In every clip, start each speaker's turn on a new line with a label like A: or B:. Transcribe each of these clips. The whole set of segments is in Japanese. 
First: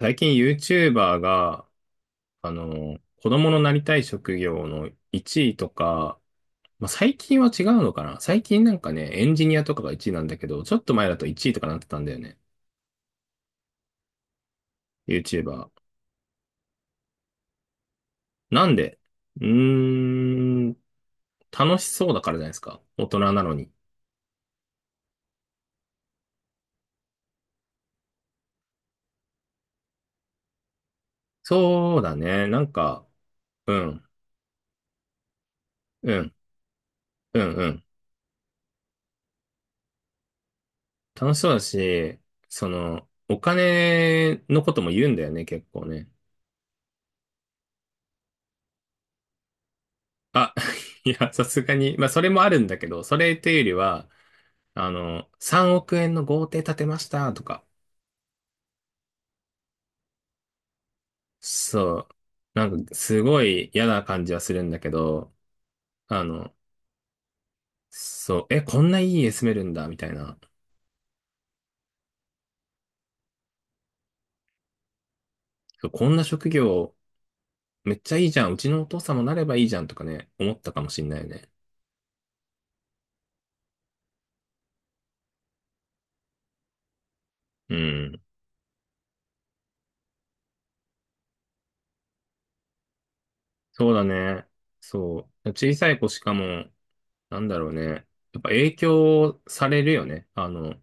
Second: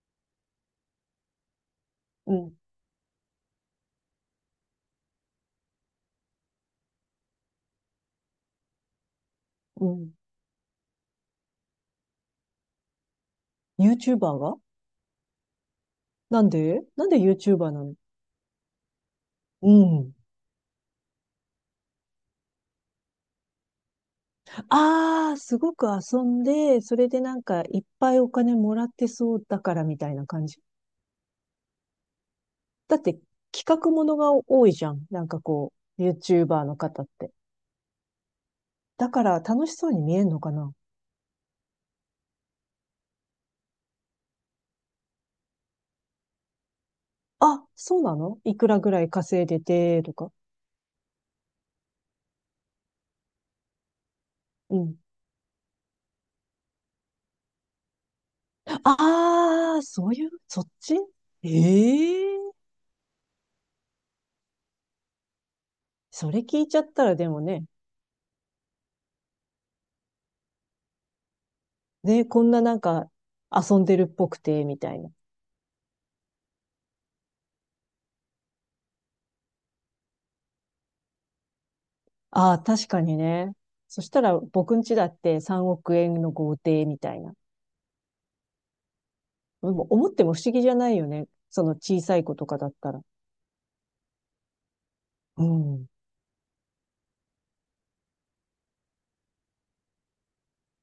A: 最近 YouTuber が、
B: うん、
A: 子供のなりたい職業の1位とか、まあ、最近は違うのかな。最近なんかね、エンジニアとか
B: う
A: が1位
B: ん。
A: なんだけど、ちょっと前だと1位とかなってたんだよね。
B: YouTuber が
A: YouTuber。
B: なんで YouTuber なの？
A: なんでう
B: う
A: ー
B: ん。
A: ん、楽しそうだからじゃないですか。大人なのに。
B: ああ、すごく遊んで、それでなんかいっぱいお金もらってそうだからみたいな感じ。
A: そうだね。なん
B: だっ
A: か、
B: て
A: う
B: 企画も
A: ん、
B: のが多いじゃん。なんかこう、
A: うん、
B: YouTuber の方って。
A: うん、うん。
B: だから楽しそうに見えんのかな？
A: 楽しそうだし、その、お金のことも言うんだよね、結構ね。
B: あ、そうなの？いくらぐらい稼いでて、とか。
A: あ、いや、さすがに、まあ、それもあるんだけど、それというよりは、
B: うん。
A: 3億円の豪邸建てましたとか、
B: ああ、そういう、そっち？
A: そう、
B: ええー、
A: なんか、すごい嫌な感じはするんだけど、あ
B: それ
A: の、
B: 聞いちゃったらでもね、
A: そう、え、こんないい家住めるんだ、みたいな、
B: ね、こんななんか遊んでるっぽくて、みたいな。
A: そうこんな職業、めっちゃいいじゃん、うちのお父さんもなればいいじゃんとかね、思ったかもしんないよね。
B: ああ、確かにね。そしたら僕ん家だって3億円の豪邸みたいな。
A: うん、
B: でも思っても不思議じゃないよね。その小さい子とかだったら。
A: そうだね。そ
B: う
A: う、小
B: ん。
A: さい子しかも、なんだろうね、やっぱ影響されるよね。あの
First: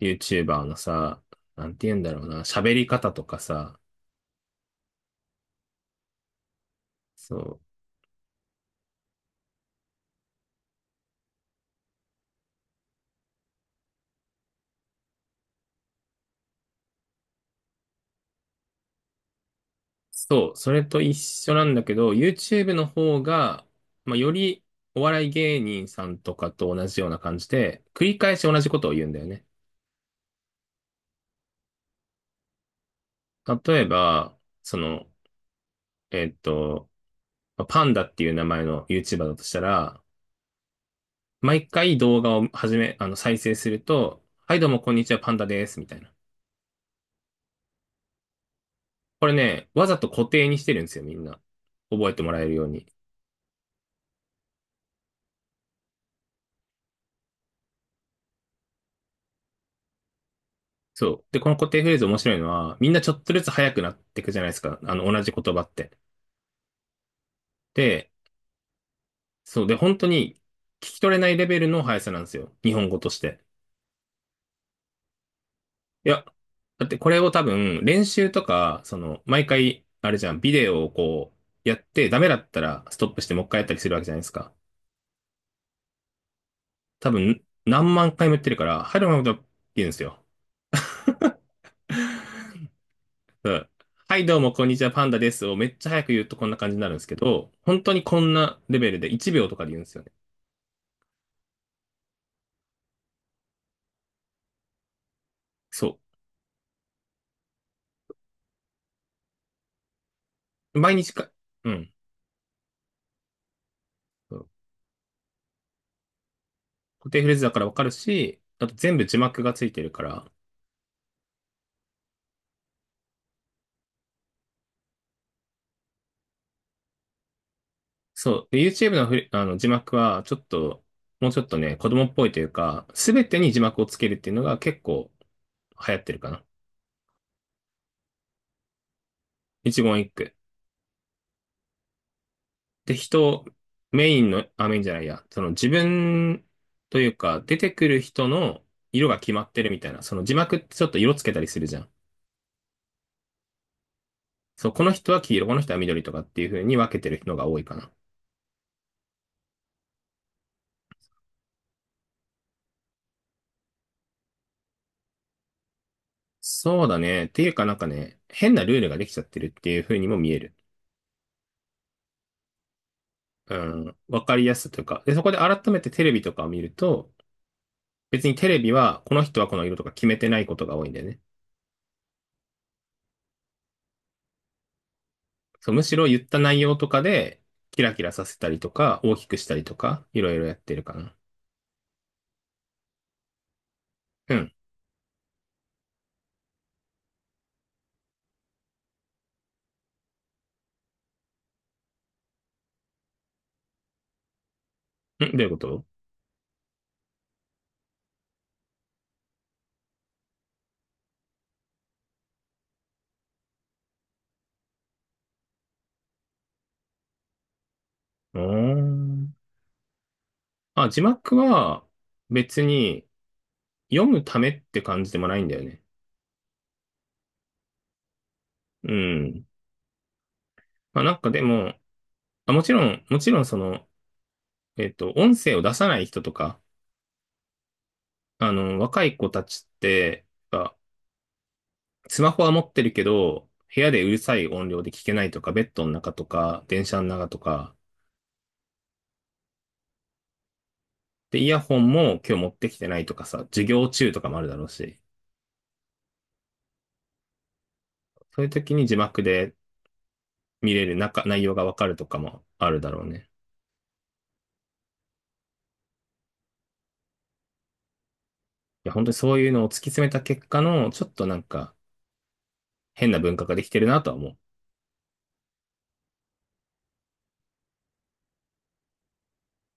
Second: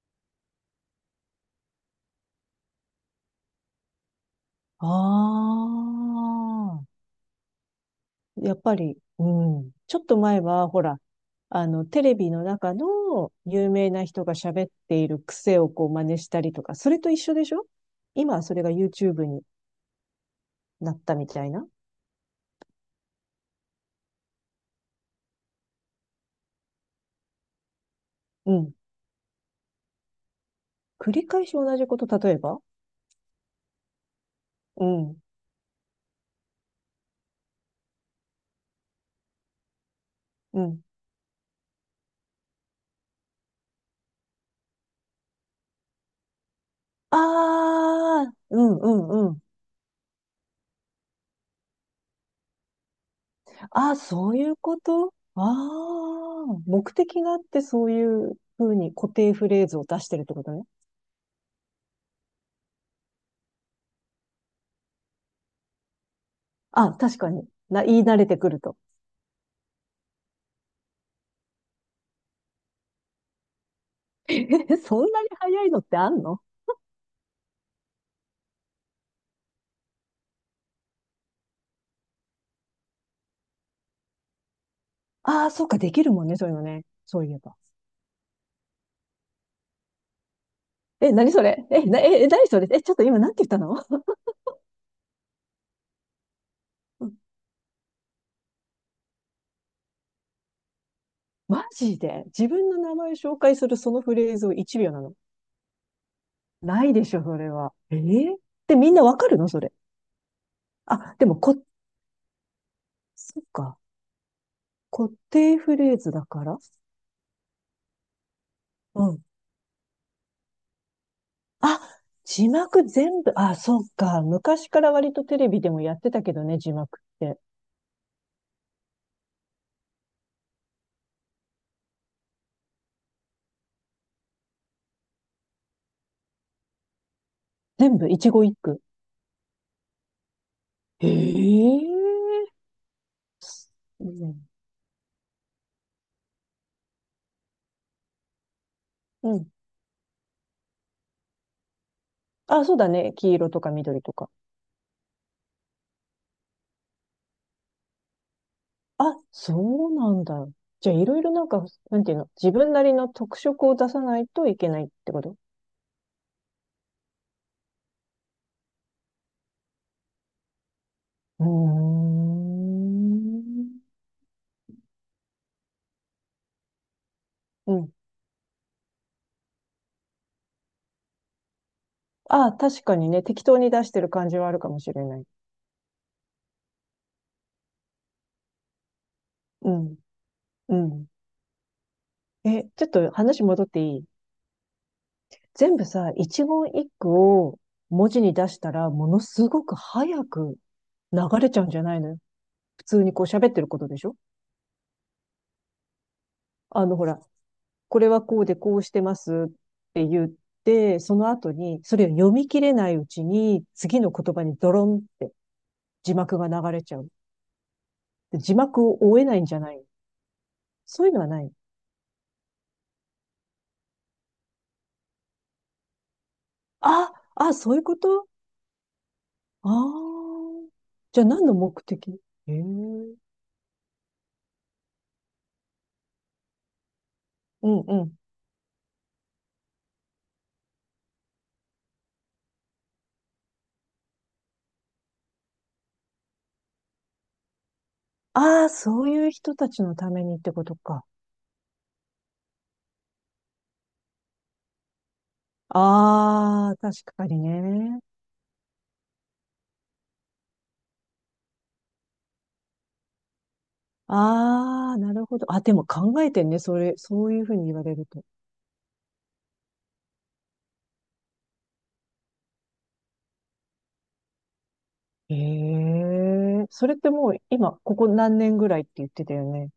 A: YouTuber のさ、なんて言うんだろうな、喋り方とかさ、
B: ああ、
A: そう、
B: やっぱり、うん。ちょっと前は、ほら、テレビの中の有名な人が喋っている癖をこう真似したりとか、それと一緒でしょ？今はそれが YouTube に
A: そう、それ
B: なっ
A: と一
B: たみたい
A: 緒な
B: な。
A: んだけど、YouTube の方が、まあ、より、お笑い芸人さんとかと同じような感じで、繰り返し
B: う
A: 同じ
B: ん。
A: ことを言うんだよね。
B: 繰り返し同じこと、例えば？
A: 例えば、そ
B: う
A: の、
B: ん、
A: えっと、まあパンダっていう名前の YouTuber だとしたら、
B: うん。
A: 毎回動画を始め、再生すると、はい、どうも、こんにちは、パンダです、みたいな。
B: ああ、うん、う
A: こ
B: ん、う
A: れ
B: ん。
A: ね、わざと固定にしてるんですよ、みんな。覚えてもらえるように。
B: ああ、そういうこと？ああ、目的があってそういうふうに固定フレーズを出してるってことね。
A: そう。で、この固定フレーズ面白いのは、みんなちょっとずつ速くなっていくじゃないですか。あの、同じ言葉って。
B: あ、確かに。言い
A: で、
B: 慣れてくると。
A: そう。で、本当に聞き取れないレベルの速さなんですよ。日本語として。
B: え、そんなに早いのって
A: い
B: あん
A: や、
B: の？
A: だってこれを多分、練習とか、その、毎回、あれじゃん、ビデオをこう、やって、ダメだったらストップしてもう一回やったりするわけじゃないですか。
B: ああ、そうか、できるもんね、そういうのね。
A: 多
B: そういえ
A: 分、
B: ば。
A: 何万回もやってるから、はい、どうもどうもって言うんですよ。
B: え、何 それえ、な、え、え何それえ、ちょっと今なんて言っ
A: う
B: た
A: ん。
B: の？
A: はい、どうも、こんにちは、パンダですをめっちゃ早く言うとこんな感じになるんですけど、本当にこんなレベルで1秒とかで言うんですよね。
B: マジで自分の名前を紹介するそのフレーズを1秒なの？
A: そ
B: ないでしょ、それは。ええ。で、みんなわかるの？それ。
A: う。毎日
B: あ、で
A: か、
B: も
A: うん。
B: そっか。
A: そう。
B: 固定フレーズだから。
A: 固定フレーズだからわかるし、あと全部
B: う
A: 字
B: ん。
A: 幕がついてるから、
B: あ、字幕全部、あ、そっか。昔から割とテレビでもやってたけどね、字幕って。
A: そう。で YouTube のあの字幕は、ちょっと、もうちょっとね、子供っぽいというか、すべてに字幕をつけるっていうのが結構流行ってるかな。
B: 全部、一語一句。
A: 一言一句。
B: ええ。
A: で、人、
B: う
A: メインの、
B: ん。
A: あ、メインじゃないや、その自分というか、出てくる人の色が決
B: う
A: ま
B: ん。
A: ってるみたいな、その字幕ってちょっと色つけたりするじゃん。
B: あ、そうだね。黄色とか緑とか。
A: そう、この人は黄色、この人は緑とかっていう風に分けてる人が多いかな。
B: あ、そうなんだ。じゃあ、いろいろなんか、なんていうの、自分なりの特色を出さないといけないってこと？
A: そうだね。っていうかなんかね、変なルールができちゃってるっていう風にも見える。
B: うー
A: う
B: ん。
A: ん、わかりやすさというか。で、そこで改めてテレビとかを見ると、
B: うん。
A: 別にテレビはこの人はこの色とか決めてないことが多いんだよね。
B: ああ、確かにね、適当に出してる感じはあるかもしれない。
A: そう、むしろ言った内容とかで、キラキラさせたりとか、大きくしたり
B: う
A: と
B: ん、
A: か、いろいろやって
B: う
A: るか
B: ん。
A: な。
B: え、ちょっと話戻っていい？
A: うん。
B: 全部さ、一言一句を文字に出したら、ものすごく早く流れちゃうんじゃないのよ。普通にこう喋ってることでしょ？
A: うん、どういうこと？
B: ほら、これはこうでこうしてますって言って、その後に、それを読み切れないうちに、次の言葉にドロンって字幕が流れちゃう。で
A: お
B: 字幕を追えないん
A: ー、
B: じゃないの？
A: あ、字
B: そういうのは
A: 幕
B: ない？
A: は別に読むためって感じでもないんだよね。
B: あ、あ、そういうこと？
A: うん。
B: ああ。
A: まあなん
B: じゃあ
A: かで
B: 何の
A: も、
B: 目的？え
A: あ、
B: え、
A: もちろん、
B: う
A: もちろんその、音声を出さない人とか、
B: んうん。
A: あの、若い子たちって、あスマホは持ってるけど、部屋でうるさい音量で聞けないとか、ベッドの中とか、電車の中とか、
B: ああ、そういう人たちのためにってことか。
A: で、イヤホンも今日持ってきてないとかさ、授業中とかもあるだろうし、
B: ああ、確かにね。
A: そういう時に字幕で見れる中、内容がわかるとかもあるだろうね。
B: ああ、なるほど。あ、でも考えてんね。それ、そういうふうに言われると。
A: いや、本当にそういうのを突き詰めた結果の、ちょっとなんか変な文化ができてるなとは思う。
B: ええ、それってもう今、ここ何年ぐらいって言ってたよね？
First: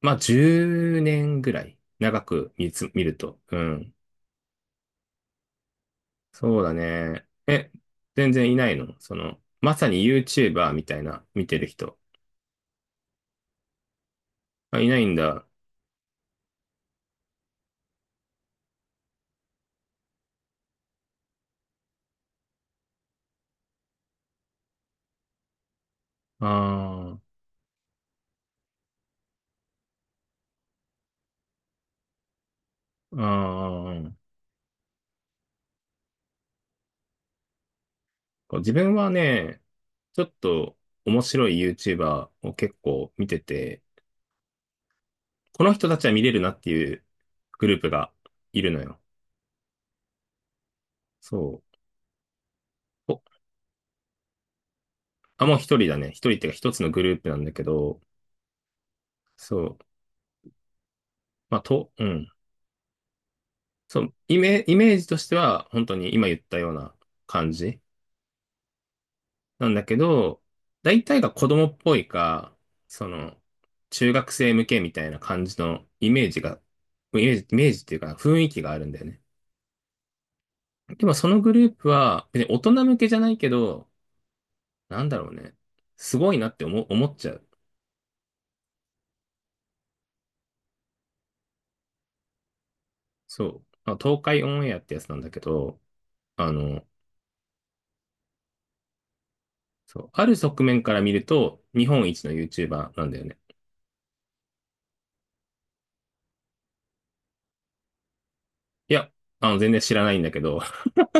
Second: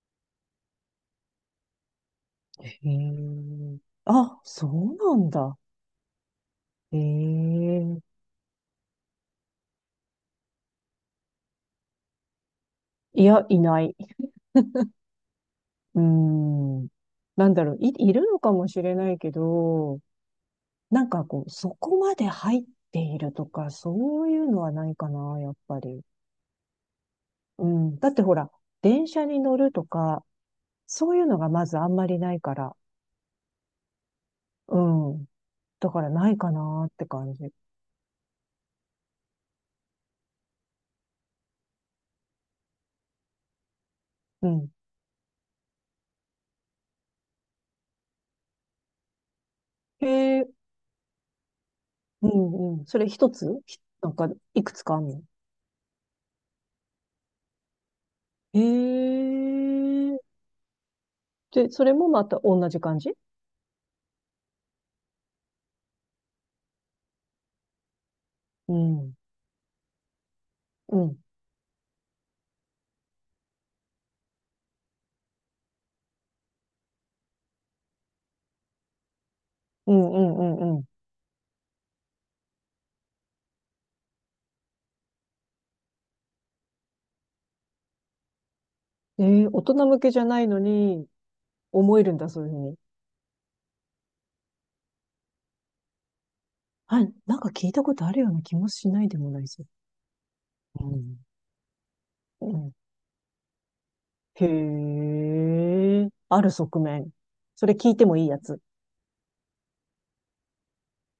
A: まあ、10年ぐらい長く
B: え
A: 見ると。う
B: え、
A: ん。
B: あ、そうなんだ。
A: そうだね。え、
B: ええ、
A: 全然いないのその、まさに YouTuber みたいな見てる人。
B: いや、いない。
A: あ、いないんだ。
B: うーん。なんだろう、いるのかもしれないけど、なんかこう、そこまで入っているとか、そういうのはないかな、やっぱり。
A: あ
B: うん。だってほら、電車に乗るとか、そういうのがまずあんまりないから。
A: あ、ああ、
B: うん。だからないかなって感じ。
A: こう自分はね、ちょっと面白い YouTuber を結構見てて、
B: うん。
A: この人たちは見れるなっていうグループがいるのよ。
B: へえ、
A: そ
B: うんうん。それ
A: う。お、
B: 一つなんか、いくつかあんの？
A: あ、もう一人だね。一人っていうか一つのグループなんだけど、
B: へ
A: そう。
B: え。
A: まあ、
B: で、そ
A: と、
B: れ
A: う
B: もま
A: ん。
B: た同じ感じ？
A: そう、イメージとしては本当に今言ったような感じ
B: うん。
A: なんだけど、
B: う
A: 大
B: ん。
A: 体が子供っぽいか、その、中学生向けみたいな感じのイメージが、イメージっていうか雰囲気があるんだよね。
B: うんうんうんう
A: でもそのグループは、別に大人向けじゃないけど、なんだろうね。すごいなって思っちゃう。
B: ん。大人向けじゃないのに、思えるんだ、そういうふうに。
A: そう。まあ東海オンエアってやつなんだけど、あの、
B: はい、なんか聞いたことあるような気もしないでもないですよ。
A: そう。ある側面
B: う
A: から見
B: ん。
A: ると、日本一の
B: うん。
A: YouTuber なんだよね。
B: へえ、ある側面？それ聞いてもいいやつ？
A: いや、あの、全然知らないんだけど、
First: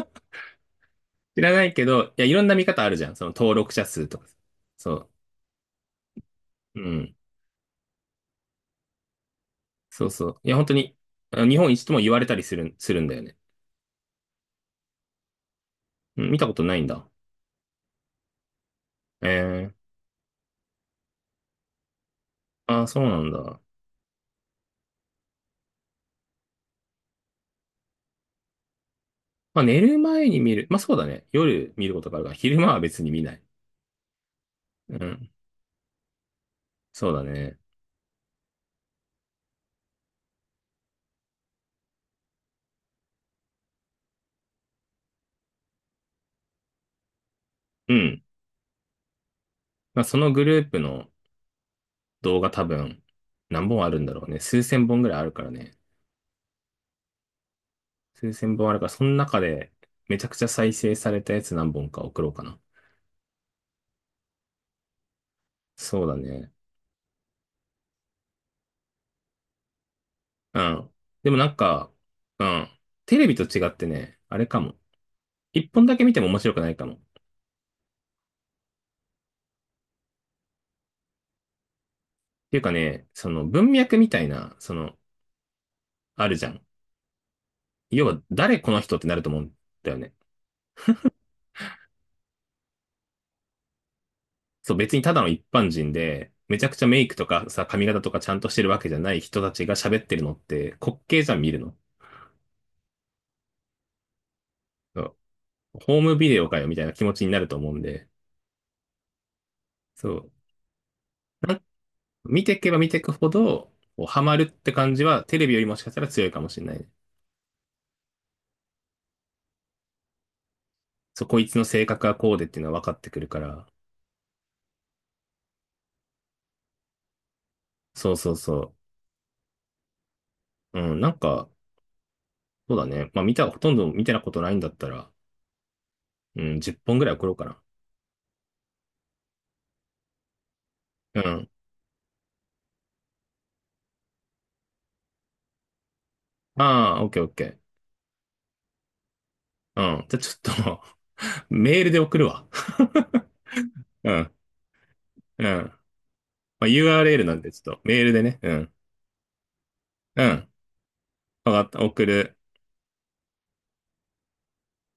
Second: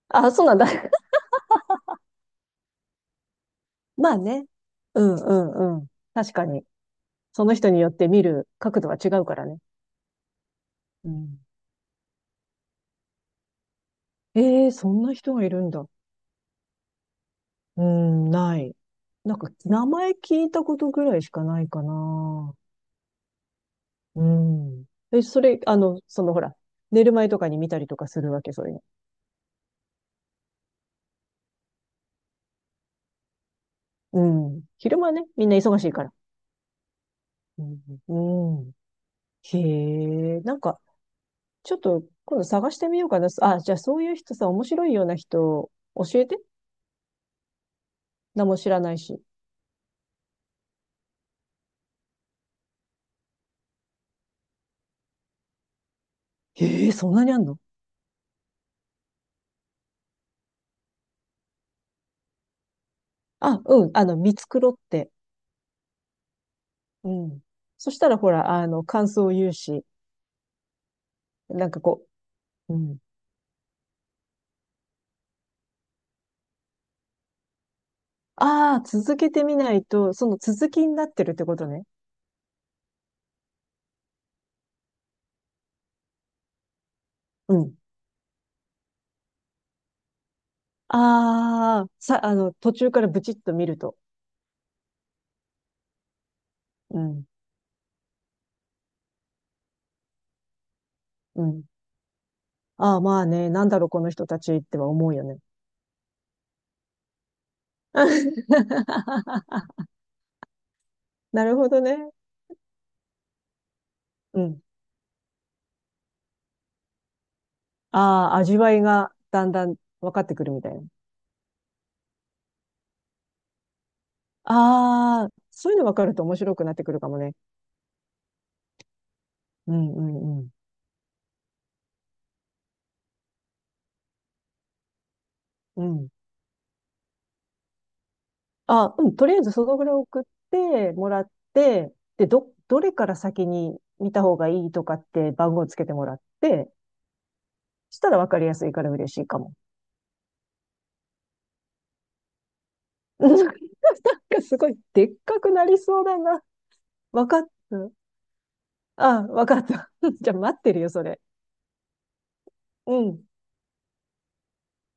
B: あ、そうなんだ。
A: 知らないけど、いや、いろんな見方あるじゃん。その登録者数
B: ま
A: と
B: あ
A: か。
B: ね。う
A: そ
B: んうんうん。確かに。
A: う。うん。
B: その人によって見る角度は違うからね。
A: そうそう。いや、本当に、
B: うん。
A: あの日本一とも言われたりするんだよね。
B: ええ、そんな人がいるんだ。
A: うん、見たことないんだ。
B: うん、ない。なんか、
A: え
B: 名前聞いたことぐらいしかないかな。
A: ー、ああ、そうなんだ。
B: うん。え、それ、そのほら、寝る前とかに見たりとかするわけ、そういうの。
A: まあ寝る前に見る。まあそうだね。夜見ることがあるから、昼間は別に見ない。
B: うん。
A: う
B: 昼間ね、
A: ん。
B: みんな忙しいから。
A: そうだね。
B: うん。うん。へえ、なんか、ちょっと今度探してみようかな。あ、じゃあそういう人さ、面白いような人、教えて。
A: うん。
B: 何も知らないし。
A: まあそのグループの動画多分何本あるんだろうね。数千本ぐらいあるからね。
B: へえ、そんなにあんの？
A: 数千本あるから、その中でめちゃくちゃ再生されたやつ何本か送ろうかな。
B: あ、うん、見繕って。
A: そうだね。
B: うん。そしたらほら、感想を言うし、
A: うん。でもなん
B: なんか
A: か、
B: こ
A: うん。
B: う、うん。
A: テレビと違ってね、あれかも。一本だけ見ても面白くないかも。っ
B: ああ、続けてみないと、その続きになってるってことね。
A: ていうかね、その文脈みたいな、その、あるじゃん。
B: うん。
A: 要は誰この人ってなると思うんだよね。
B: ああ、さ、あの、途中からブチッと見ると。
A: そう、別にただの一般人で、めちゃくちゃ
B: う
A: メイクと
B: ん。
A: かさ、髪型とかちゃんとしてるわけじゃない人たちが喋ってるのって滑稽じゃん
B: う
A: 見る
B: ん。
A: の。
B: ああ、まあね、なんだろう、この人たちっては
A: そ
B: 思
A: う
B: うよね。
A: ホームビデオかよみたいな気持ちになると思うんで、そう。
B: な
A: な
B: る
A: ん
B: ほどね。
A: 見ていけば見ていくほど、こうハマ
B: う
A: るっ
B: ん。
A: て感じはテレビよりもしかしたら強いかもしれないね。
B: ああ、味わいがだんだん分かってくるみたいな。
A: そう、こいつの性格はこうでっていうのは分かってくるから。
B: ああ、そういうの分かると面白くなってくるかもね。
A: そうそうそ
B: うん、うん、うん。
A: う。うん、なんか、そうだね。まあ見た、ほとんど見てなことないんだったら、
B: うん。
A: うん、10本ぐらい送ろうかな。
B: あ、うん、とりあえずそのぐらい送っても
A: う
B: らっ
A: ん。
B: て、で、どれから先に見た方がいいとかって番号つけてもらって、
A: ああ、オッケーオッケー。
B: したら分かりやすいから嬉しいかも。
A: うん。じゃあちょっと メールで送るわ。
B: う ん。なん
A: うん。
B: かすごいでっか
A: うん。
B: くな
A: ま
B: りそうだな。
A: あ、URL
B: 分
A: な
B: か
A: ん
B: っ
A: で、ちょっと
B: た。
A: メールでね。うん。
B: あ、分かった。
A: う
B: じゃあ
A: ん。
B: 待ってるよ、それ。
A: わかった。送る。
B: うん。